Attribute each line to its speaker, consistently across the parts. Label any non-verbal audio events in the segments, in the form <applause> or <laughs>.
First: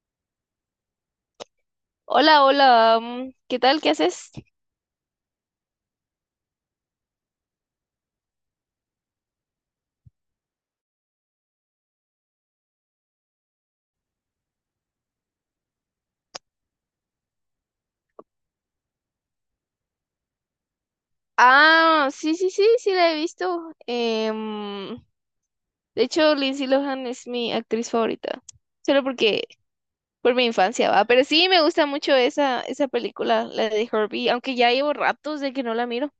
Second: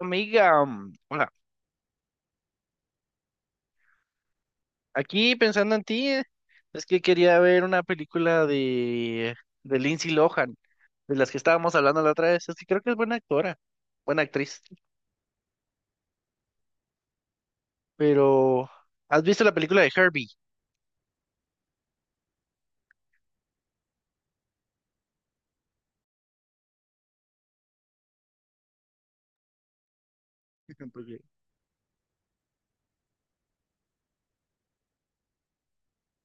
Speaker 1: Amiga, hola.
Speaker 2: Hola, hola, ¿qué tal? ¿Qué haces?
Speaker 1: Aquí pensando en ti, es que quería ver una película de Lindsay Lohan, de las que estábamos hablando la otra vez. Es que creo que es buena actora, buena actriz. Pero, ¿has visto la película de Herbie?
Speaker 2: Ah, sí, sí, sí, sí la he visto. De hecho, Lindsay Lohan es mi actriz favorita, solo porque por mi
Speaker 1: <laughs>
Speaker 2: infancia va,
Speaker 1: Porque-
Speaker 2: pero sí me gusta mucho esa película, la de Herbie, aunque ya llevo ratos de que no la miro.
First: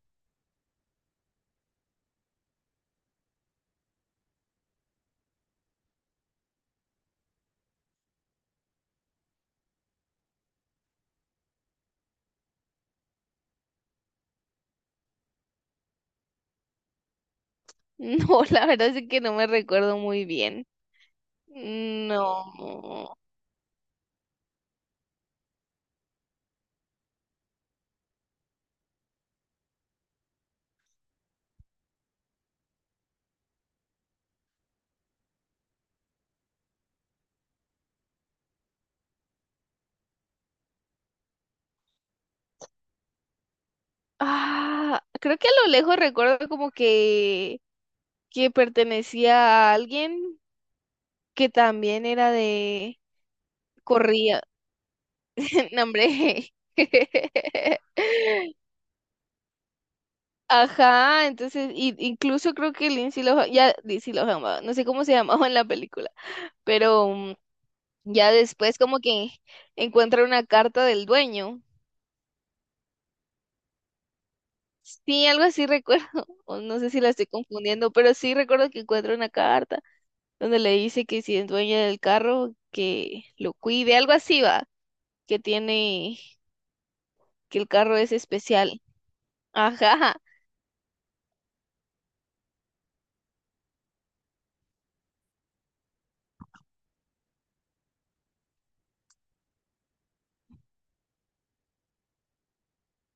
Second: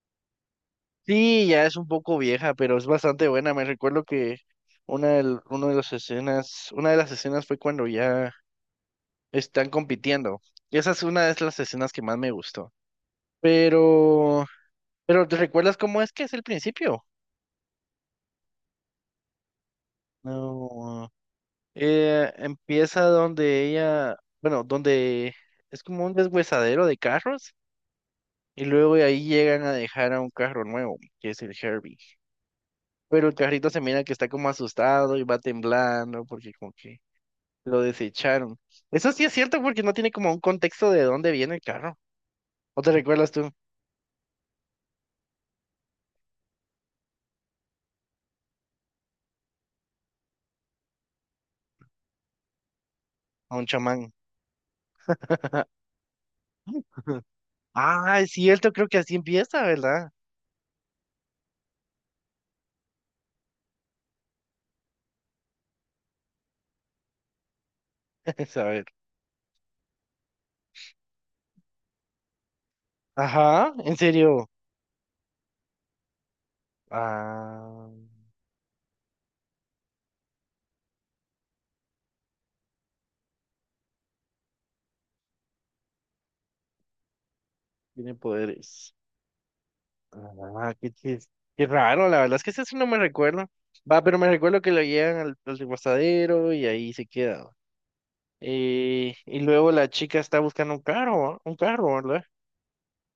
Speaker 1: Sí, ya es un poco vieja, pero es bastante buena. Me recuerdo que una de las escenas fue cuando ya están compitiendo. Y esa es una de las escenas que más me gustó. Pero, pero ¿te recuerdas cómo es que es el principio?
Speaker 2: <laughs> No, la verdad es que no me recuerdo muy bien.
Speaker 1: No. Empieza
Speaker 2: No.
Speaker 1: donde donde es como un deshuesadero de carros y luego de ahí llegan a dejar a un carro nuevo, que es el Herbie. Pero el carrito se mira que está como asustado y va temblando porque como que lo desecharon. Eso sí es cierto porque no tiene como un contexto de dónde viene el carro. ¿O te recuerdas tú?
Speaker 2: Ah, creo que a lo lejos recuerdo que pertenecía a alguien que también era de...
Speaker 1: A un chamán.
Speaker 2: Corría. <laughs> No,
Speaker 1: <laughs>
Speaker 2: hombre. <laughs>
Speaker 1: Ah, es cierto, creo que así empieza, ¿verdad?
Speaker 2: Ajá, incluso creo que Lindsay Lohan, va, no sé cómo se <laughs> llamaba en la película, pero
Speaker 1: <laughs>
Speaker 2: ya
Speaker 1: A
Speaker 2: después
Speaker 1: ver.
Speaker 2: como que encuentra una carta del dueño.
Speaker 1: Ajá, en serio.
Speaker 2: Sí, algo así recuerdo, <laughs> o no sé si la estoy
Speaker 1: Ah,
Speaker 2: confundiendo, pero sí recuerdo que encuentra una carta donde le dice que si es dueña del carro, que lo cuide, algo así va, que tiene, que el carro es
Speaker 1: tiene
Speaker 2: especial.
Speaker 1: poderes.
Speaker 2: Ajá.
Speaker 1: Ah, qué raro, la verdad es que eso sí no me recuerdo. Va, pero me recuerdo que lo llevan al reposadero y ahí se queda. Y luego la chica está buscando un carro, ¿va? Un carro, ¿verdad?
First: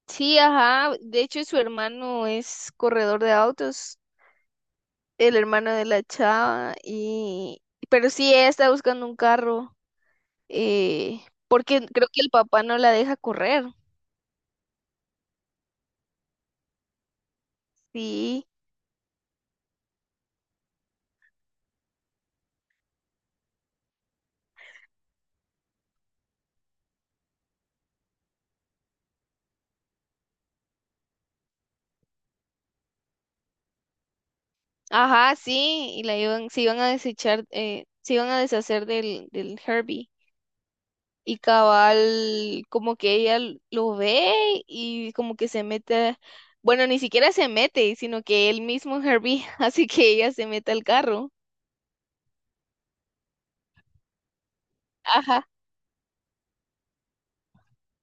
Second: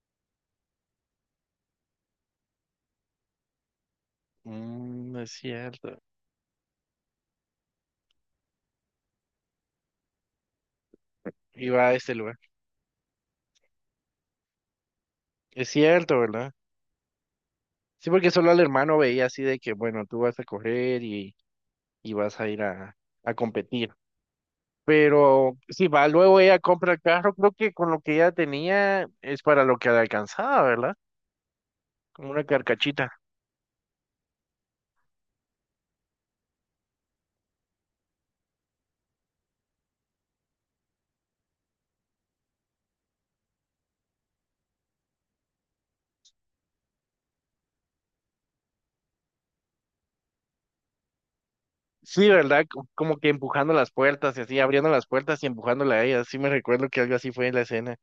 Speaker 2: Sí, ajá. De hecho, su hermano es corredor de autos,
Speaker 1: Mm, no es
Speaker 2: el hermano de
Speaker 1: cierto.
Speaker 2: la chava, y pero sí ella está buscando un carro, eh,
Speaker 1: Y
Speaker 2: porque
Speaker 1: va a
Speaker 2: creo
Speaker 1: este
Speaker 2: que el
Speaker 1: lugar.
Speaker 2: papá no la deja correr.
Speaker 1: Es cierto, ¿verdad? Sí, porque
Speaker 2: Sí,
Speaker 1: solo al hermano veía así de que, bueno, tú vas a correr y vas a ir a competir. Pero sí, va, luego ella compra el carro, creo que con lo que ella tenía es para lo que le alcanzaba, ¿verdad? Como una carcachita.
Speaker 2: ajá, sí, y se iban a desechar, se iban a deshacer del Herbie. Y cabal, como que lo ve y como que se mete, bueno, ni siquiera se mete, sino que él mismo Herbie <laughs> hace que ella se meta al carro.
Speaker 1: Sí, ¿verdad? Como que empujando las puertas y así, abriendo las puertas
Speaker 2: Ajá.
Speaker 1: y empujándola a ella. Sí me recuerdo que algo así fue en la escena.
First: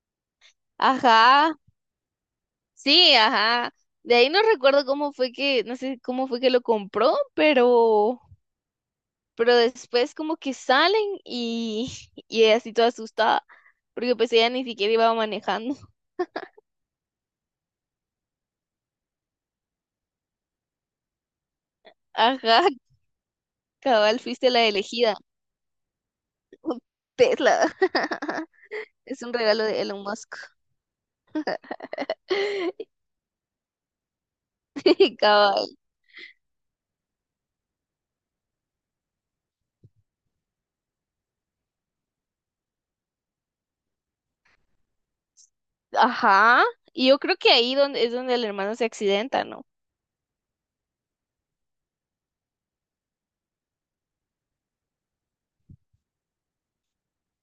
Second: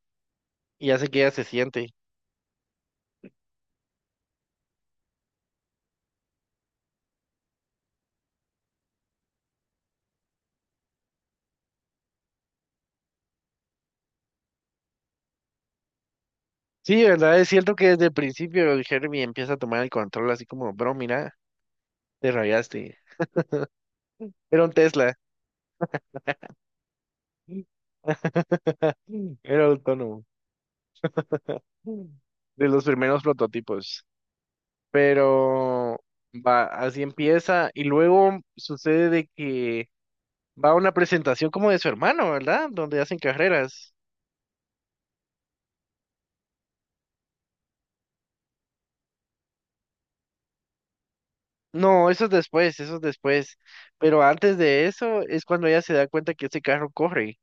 Speaker 1: Y hace que ella se
Speaker 2: Ajá,
Speaker 1: siente.
Speaker 2: sí, ajá. De ahí no recuerdo cómo fue que, no sé cómo fue que lo compró, pero después como que salen y, <laughs> y ella así toda asustada, porque pues ella ni siquiera iba manejando. <laughs>
Speaker 1: Sí, ¿verdad? Es cierto que desde el principio el Herbie empieza a tomar el control así como, bro, mira, te
Speaker 2: Ajá,
Speaker 1: rayaste.
Speaker 2: cabal, fuiste
Speaker 1: Era
Speaker 2: la
Speaker 1: un
Speaker 2: elegida.
Speaker 1: Tesla.
Speaker 2: Un Tesla.
Speaker 1: <laughs>
Speaker 2: <laughs> Es un regalo
Speaker 1: Era
Speaker 2: de Elon
Speaker 1: autónomo.
Speaker 2: Musk.
Speaker 1: De los
Speaker 2: <laughs>
Speaker 1: primeros prototipos.
Speaker 2: Cabal.
Speaker 1: Pero va, así empieza. Y luego sucede de que va a una presentación como de su hermano, ¿verdad? Donde hacen carreras.
Speaker 2: Ajá. Y yo creo que es donde el hermano se accidenta, ¿no?
Speaker 1: No, eso es después, eso es después. Pero antes de eso es cuando ella se da cuenta que ese carro corre.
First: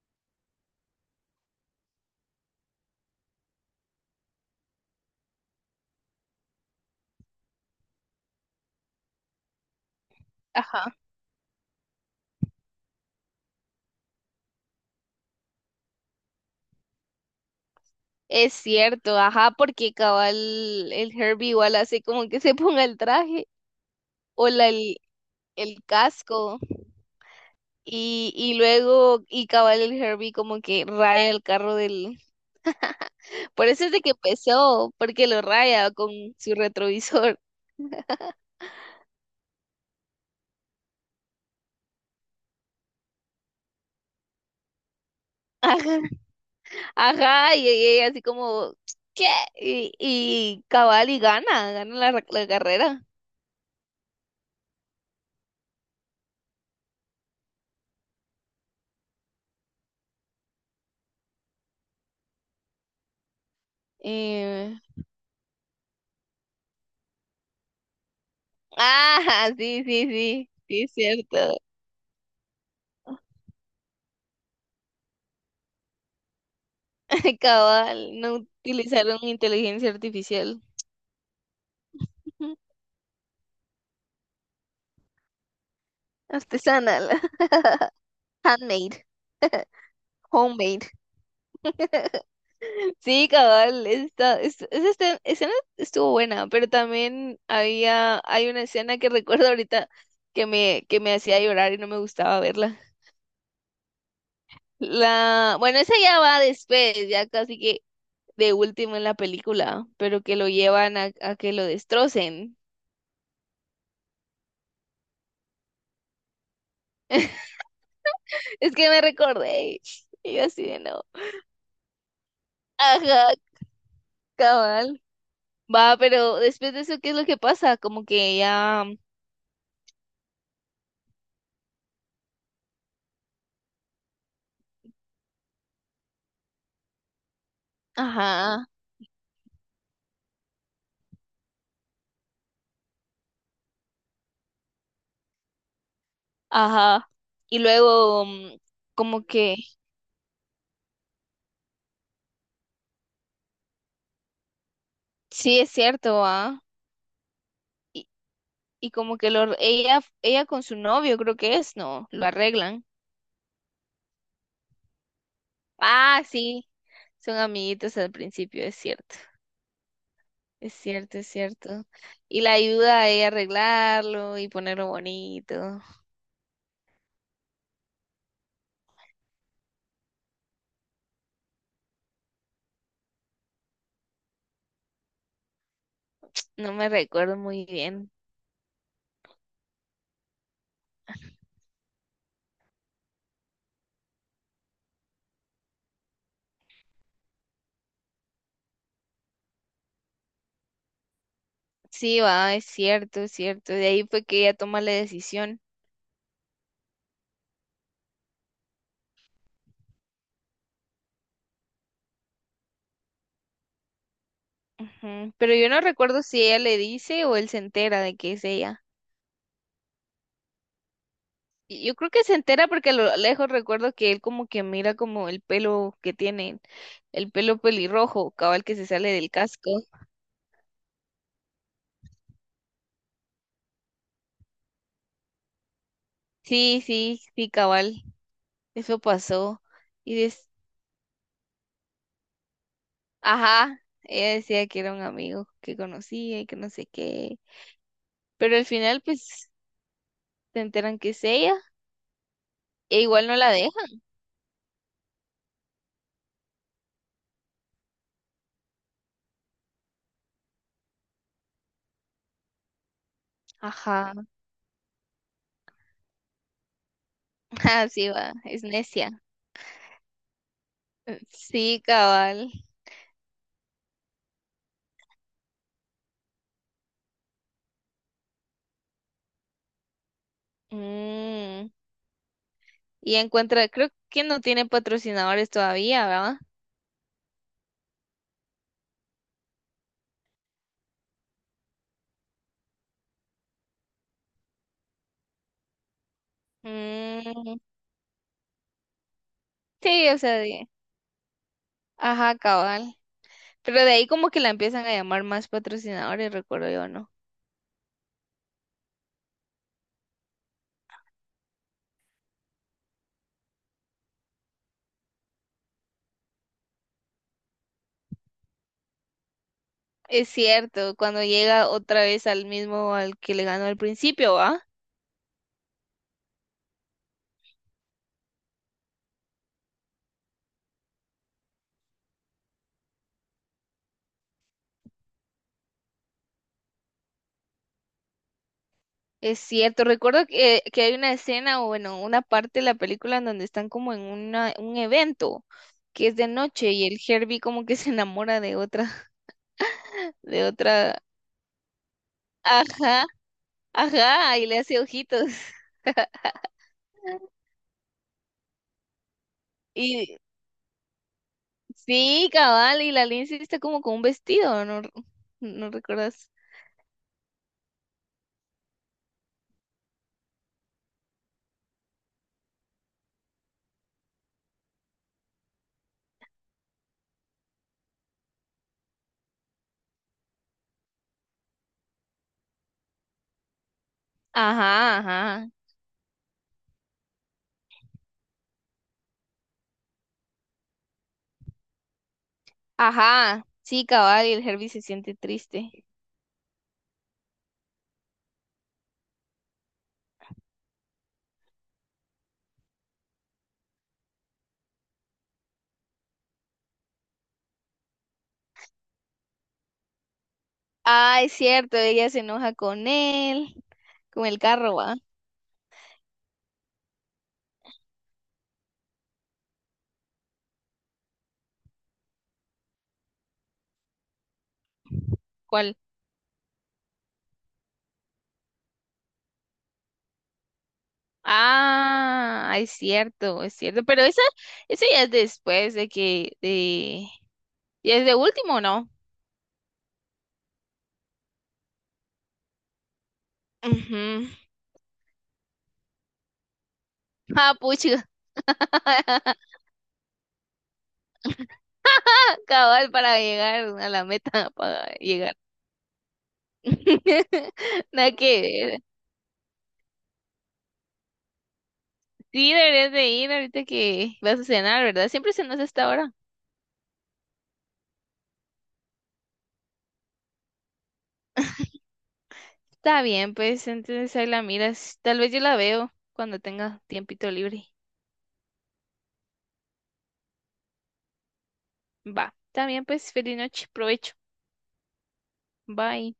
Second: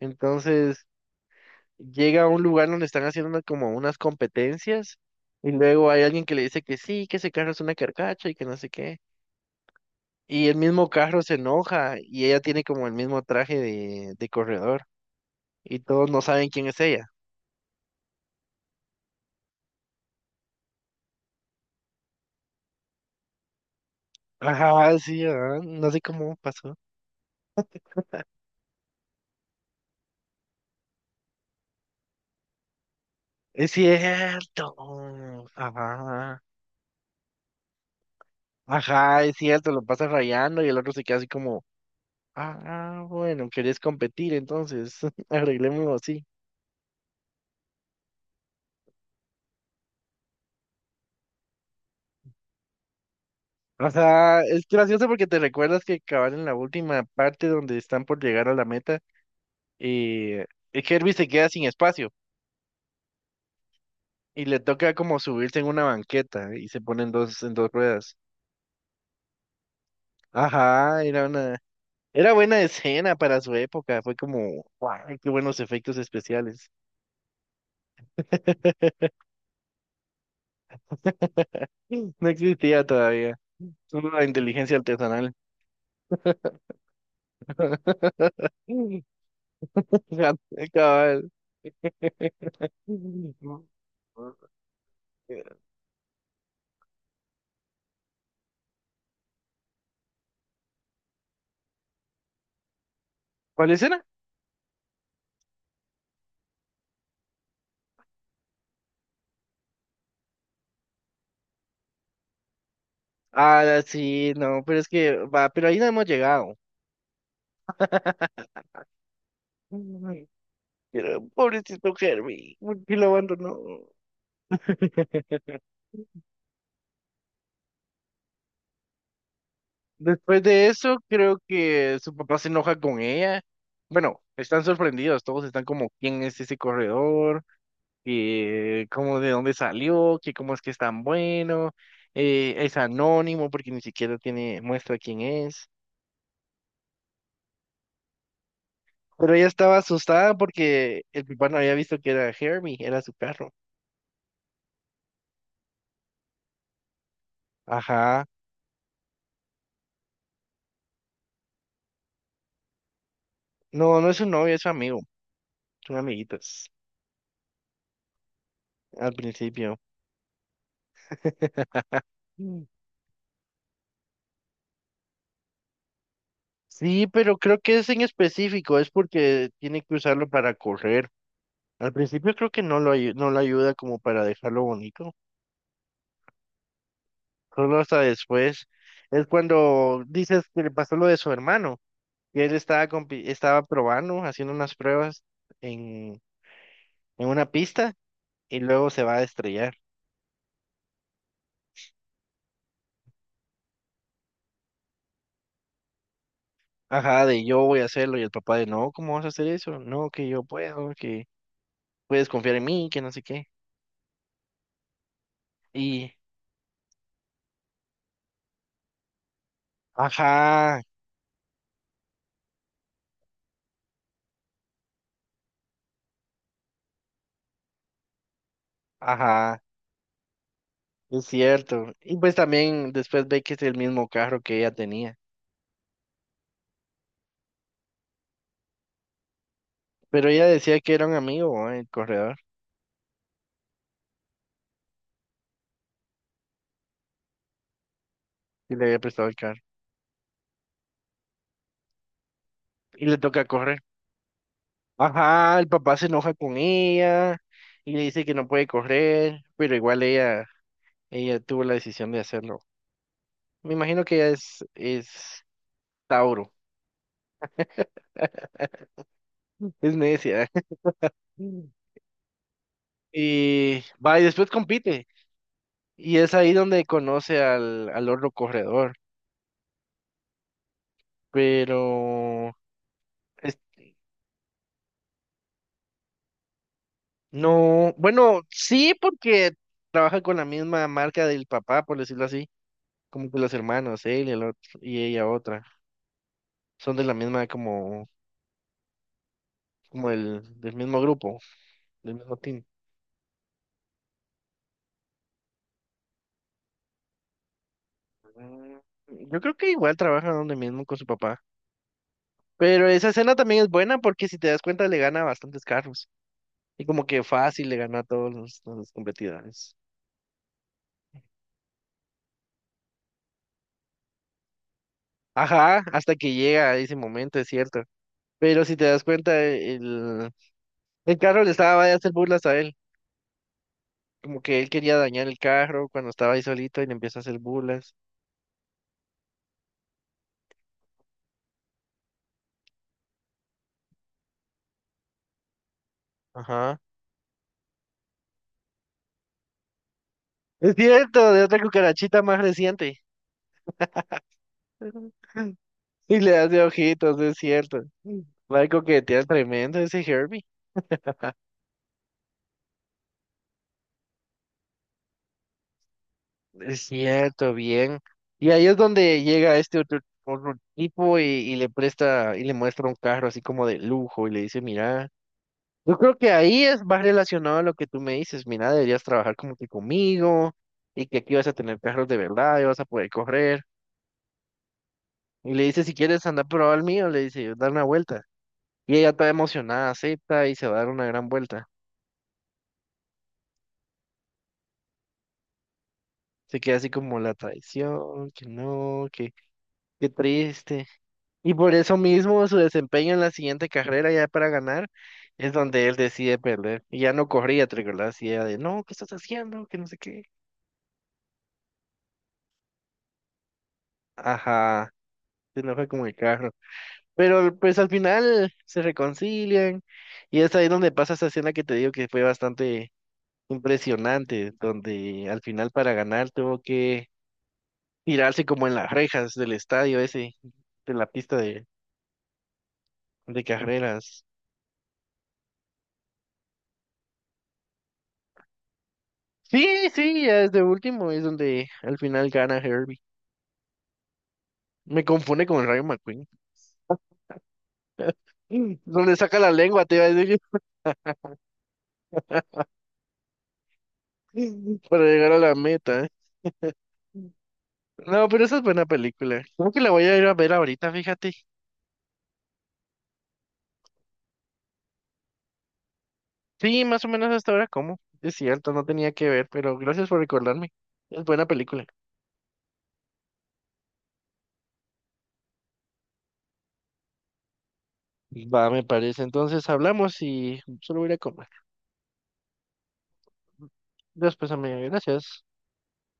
Speaker 1: Entonces llega a un lugar donde están haciendo como unas competencias y luego hay alguien que le dice que sí, que ese carro es una carcacha y que no sé qué. Y el mismo
Speaker 2: Ajá.
Speaker 1: carro se enoja y ella tiene como el mismo traje de corredor y todos no saben quién es ella.
Speaker 2: Es cierto, ajá, porque cabal el Herbie igual hace como que se <laughs> ponga el traje o la, el,
Speaker 1: Ajá, sí, ajá,
Speaker 2: el
Speaker 1: no sé cómo
Speaker 2: casco
Speaker 1: pasó.
Speaker 2: y luego y cabal el Herbie como que raya el carro del... Por
Speaker 1: Es
Speaker 2: eso es de que
Speaker 1: cierto.
Speaker 2: empezó, porque lo raya con
Speaker 1: Ajá.
Speaker 2: su retrovisor.
Speaker 1: Ajá, es cierto, lo pasa rayando y el otro se queda así como... Ah, bueno, querés competir, entonces <laughs>
Speaker 2: <laughs>
Speaker 1: arreglémoslo
Speaker 2: Ajá,
Speaker 1: así.
Speaker 2: ajá, y ella así como, ¿qué? Y cabal y gana la carrera.
Speaker 1: O sea, es gracioso porque te recuerdas que acabar en la última parte donde están por llegar a la meta y Herbie se queda sin espacio y le
Speaker 2: Eh,
Speaker 1: toca como subirse en una banqueta y se ponen dos en dos ruedas.
Speaker 2: ah, sí, sí, sí, sí, es
Speaker 1: Ajá,
Speaker 2: cierto.
Speaker 1: era buena escena para su época, fue como, guau, qué buenos efectos especiales.
Speaker 2: <laughs> Cabal, no
Speaker 1: <laughs>
Speaker 2: utilizaron inteligencia artificial.
Speaker 1: No
Speaker 2: <laughs>
Speaker 1: existía todavía, solo la inteligencia artesanal.
Speaker 2: Artesanal. <laughs> Handmade.
Speaker 1: <laughs>
Speaker 2: <laughs>
Speaker 1: <laughs> Gato,
Speaker 2: Homemade.
Speaker 1: cabal.
Speaker 2: <laughs> Sí, cabal, esa escena estuvo buena, pero también hay una escena que recuerdo ahorita que me hacía llorar y no me gustaba verla.
Speaker 1: ¿Cuál escena?
Speaker 2: La, bueno, esa ya va después, ya casi que de último en la película, pero que lo llevan a que lo destrocen.
Speaker 1: Ah, sí, no, pero es que va, pero ahí no hemos llegado. <laughs>
Speaker 2: <laughs> Es que me recordé. Y yo así de no.
Speaker 1: Pero pobrecito Herbie, ¿por qué lo
Speaker 2: Ajá,
Speaker 1: abandonó?
Speaker 2: cabal.
Speaker 1: <laughs>
Speaker 2: Va, pero después de eso, ¿qué es lo que pasa? Como que ya.
Speaker 1: Después de eso, creo que su papá se enoja con ella. Bueno, están sorprendidos, todos están como, ¿quién es ese corredor?
Speaker 2: Ajá,
Speaker 1: ¿Y cómo de dónde salió? ¿Qué cómo es que es tan bueno? Es anónimo porque ni siquiera tiene muestra quién es.
Speaker 2: ajá. Y luego, como
Speaker 1: Pero ella
Speaker 2: que.
Speaker 1: estaba asustada porque el papá no había visto que era Hermie, era su perro.
Speaker 2: Sí, es cierto, ¿ah? Y,
Speaker 1: Ajá.
Speaker 2: y como que lo, ella con su novio, creo que es, ¿no? Lo arreglan.
Speaker 1: No, no es su novio, es su amigo. Son
Speaker 2: Ah, sí.
Speaker 1: amiguitos
Speaker 2: Son amiguitos al principio, es
Speaker 1: al
Speaker 2: cierto.
Speaker 1: principio.
Speaker 2: Es cierto, es cierto. Y la
Speaker 1: Mm.
Speaker 2: ayuda a ella a arreglarlo y ponerlo bonito.
Speaker 1: Sí, pero creo que es en específico, es porque tiene que usarlo para correr. Al principio creo que no lo, no lo ayuda como para dejarlo bonito,
Speaker 2: No me recuerdo muy
Speaker 1: solo hasta
Speaker 2: bien.
Speaker 1: después. Es cuando dices que le pasó lo de su hermano, que él estaba, estaba probando, haciendo unas pruebas en, en una pista y luego se va a estrellar.
Speaker 2: Sí, va, es cierto, es cierto. De ahí fue que ella toma la decisión.
Speaker 1: Ajá, de yo voy a hacerlo y el papá de no, ¿cómo vas a hacer eso? No, que yo puedo, que puedes confiar en mí, que no sé qué.
Speaker 2: Ujú. Pero yo no
Speaker 1: Y,
Speaker 2: recuerdo si ella le dice o él se entera de que es ella.
Speaker 1: ajá,
Speaker 2: Y yo creo que se entera porque a lo lejos recuerdo que él como que mira como el pelo que tiene, el pelo pelirrojo, cabal que se sale del
Speaker 1: ajá,
Speaker 2: casco.
Speaker 1: es cierto. Y pues también después ve que es el mismo carro que ella tenía.
Speaker 2: Sí, sí, sí, cabal. Eso pasó. Y
Speaker 1: Pero ella
Speaker 2: des...
Speaker 1: decía que era un amigo, ¿eh? El corredor,
Speaker 2: Ajá, ella decía que era un amigo que conocía y que no sé qué. Pero al
Speaker 1: y le había
Speaker 2: final
Speaker 1: prestado el
Speaker 2: pues
Speaker 1: carro.
Speaker 2: se enteran que es ella e
Speaker 1: Y le
Speaker 2: igual no
Speaker 1: toca
Speaker 2: la deja.
Speaker 1: correr. Ajá, el papá se enoja con ella y le dice que no puede correr, pero ella tuvo la decisión de hacerlo. Me imagino
Speaker 2: Ajá.
Speaker 1: que es Tauro,
Speaker 2: Así va, es necia.
Speaker 1: es necia.
Speaker 2: Sí,
Speaker 1: <laughs>
Speaker 2: cabal.
Speaker 1: Y va, y después compite. Y es ahí donde conoce al otro corredor.
Speaker 2: Mm,
Speaker 1: Pero
Speaker 2: Y
Speaker 1: es-
Speaker 2: encuentra, creo que no tiene patrocinadores todavía, ¿verdad?
Speaker 1: no, bueno, sí, porque trabaja con la misma marca del papá, por decirlo así. Como que los hermanos, él y el otro, y ella otra. Son de la misma,
Speaker 2: Mm, Sí,
Speaker 1: del mismo grupo, del mismo
Speaker 2: ajá,
Speaker 1: team.
Speaker 2: cabal. Pero de ahí como que la empiezan a llamar más patrocinadores, recuerdo yo, ¿no?
Speaker 1: Mm, yo creo que igual trabaja donde mismo con su papá. Pero esa escena también es buena porque si te das cuenta le gana a bastantes carros. Y como que fácil le gana a todos los competidores.
Speaker 2: Es cierto, cuando llega otra vez al mismo al que le ganó al principio, ¿va?
Speaker 1: Ajá, hasta que llega a ese momento, es cierto. Pero si te das cuenta, el carro le estaba a hacer burlas a él. Como que él quería dañar el carro cuando estaba ahí solito y le empieza a hacer burlas.
Speaker 2: Es cierto, recuerdo que hay una escena o bueno, una parte de la película en donde están como en un evento que es de noche
Speaker 1: Ajá.
Speaker 2: y el Herbie como que se enamora de
Speaker 1: Es
Speaker 2: otra,
Speaker 1: cierto, de otra cucarachita más reciente.
Speaker 2: ajá, ajá, y le hace ojitos.
Speaker 1: <laughs> Y le hace ojitos, es
Speaker 2: <laughs>
Speaker 1: cierto. Va, coquetea tremendo ese
Speaker 2: Y
Speaker 1: Herbie.
Speaker 2: sí, cabal, y la Lindsay está como con un vestido, ¿no? ¿No recuerdas?
Speaker 1: Es cierto, bien. Y ahí es donde llega este otro tipo y le presta y le muestra un carro así como de lujo y le dice, mira. Yo creo que ahí es más relacionado a lo que tú me dices. Mira, deberías trabajar como que conmigo y que aquí vas a tener carros de verdad y vas a poder correr.
Speaker 2: Ajá, ajá,
Speaker 1: Y le dice, si quieres andar a probar el mío, le dice, dar una vuelta. Y ella toda emocionada, acepta y se va a dar una gran vuelta.
Speaker 2: ajá, sí, cabal, y el Herbie se siente triste.
Speaker 1: Se queda así como la traición, que no, que qué triste. Y por eso mismo su desempeño en la siguiente carrera ya para ganar es donde él decide perder. Y ya no corría, ¿te recordás? Y ella de, no, ¿qué estás haciendo? Que no sé qué.
Speaker 2: Ah, es cierto, ella se enoja con él, con el carro,
Speaker 1: Ajá,
Speaker 2: ¿va?
Speaker 1: se enoja con el carro. Pero pues al final se reconcilian y es ahí donde pasa esa escena que te digo que fue bastante impresionante, donde al final
Speaker 2: ¿Cuál?
Speaker 1: para ganar tuvo que tirarse como en las rejas del estadio ese, de la pista
Speaker 2: Ah, es cierto,
Speaker 1: de carreras.
Speaker 2: esa ya es después ya es de último, ¿no?
Speaker 1: Sí, sí, ya es de último, es donde al final gana Herbie.
Speaker 2: Ujú.
Speaker 1: Me confunde con Rayo McQueen.
Speaker 2: Ah, pucha.
Speaker 1: Mm, donde saca
Speaker 2: <laughs>
Speaker 1: la lengua, te iba a decir,
Speaker 2: <laughs> Cabal para llegar a la meta, para
Speaker 1: <laughs> para llegar
Speaker 2: llegar.
Speaker 1: a la meta.
Speaker 2: <laughs> Nada
Speaker 1: No,
Speaker 2: que
Speaker 1: pero esa es
Speaker 2: ver.
Speaker 1: buena película. Creo que la voy a ir a ver ahorita, fíjate.
Speaker 2: Sí, deberías de ir ahorita que vas a cenar, ¿verdad? Siempre cenas a esta hora.
Speaker 1: Sí, más o menos hasta ahora como. Es cierto, no tenía que ver, pero gracias por recordarme. Es buena
Speaker 2: <laughs>
Speaker 1: película.
Speaker 2: Está bien, pues entonces ahí la miras. Tal vez yo la veo cuando tenga tiempito libre.
Speaker 1: Va, me parece. Entonces hablamos y solo voy a ir a comer.
Speaker 2: Va, está bien, pues feliz noche, provecho.
Speaker 1: Después, amiga, gracias.
Speaker 2: Bye.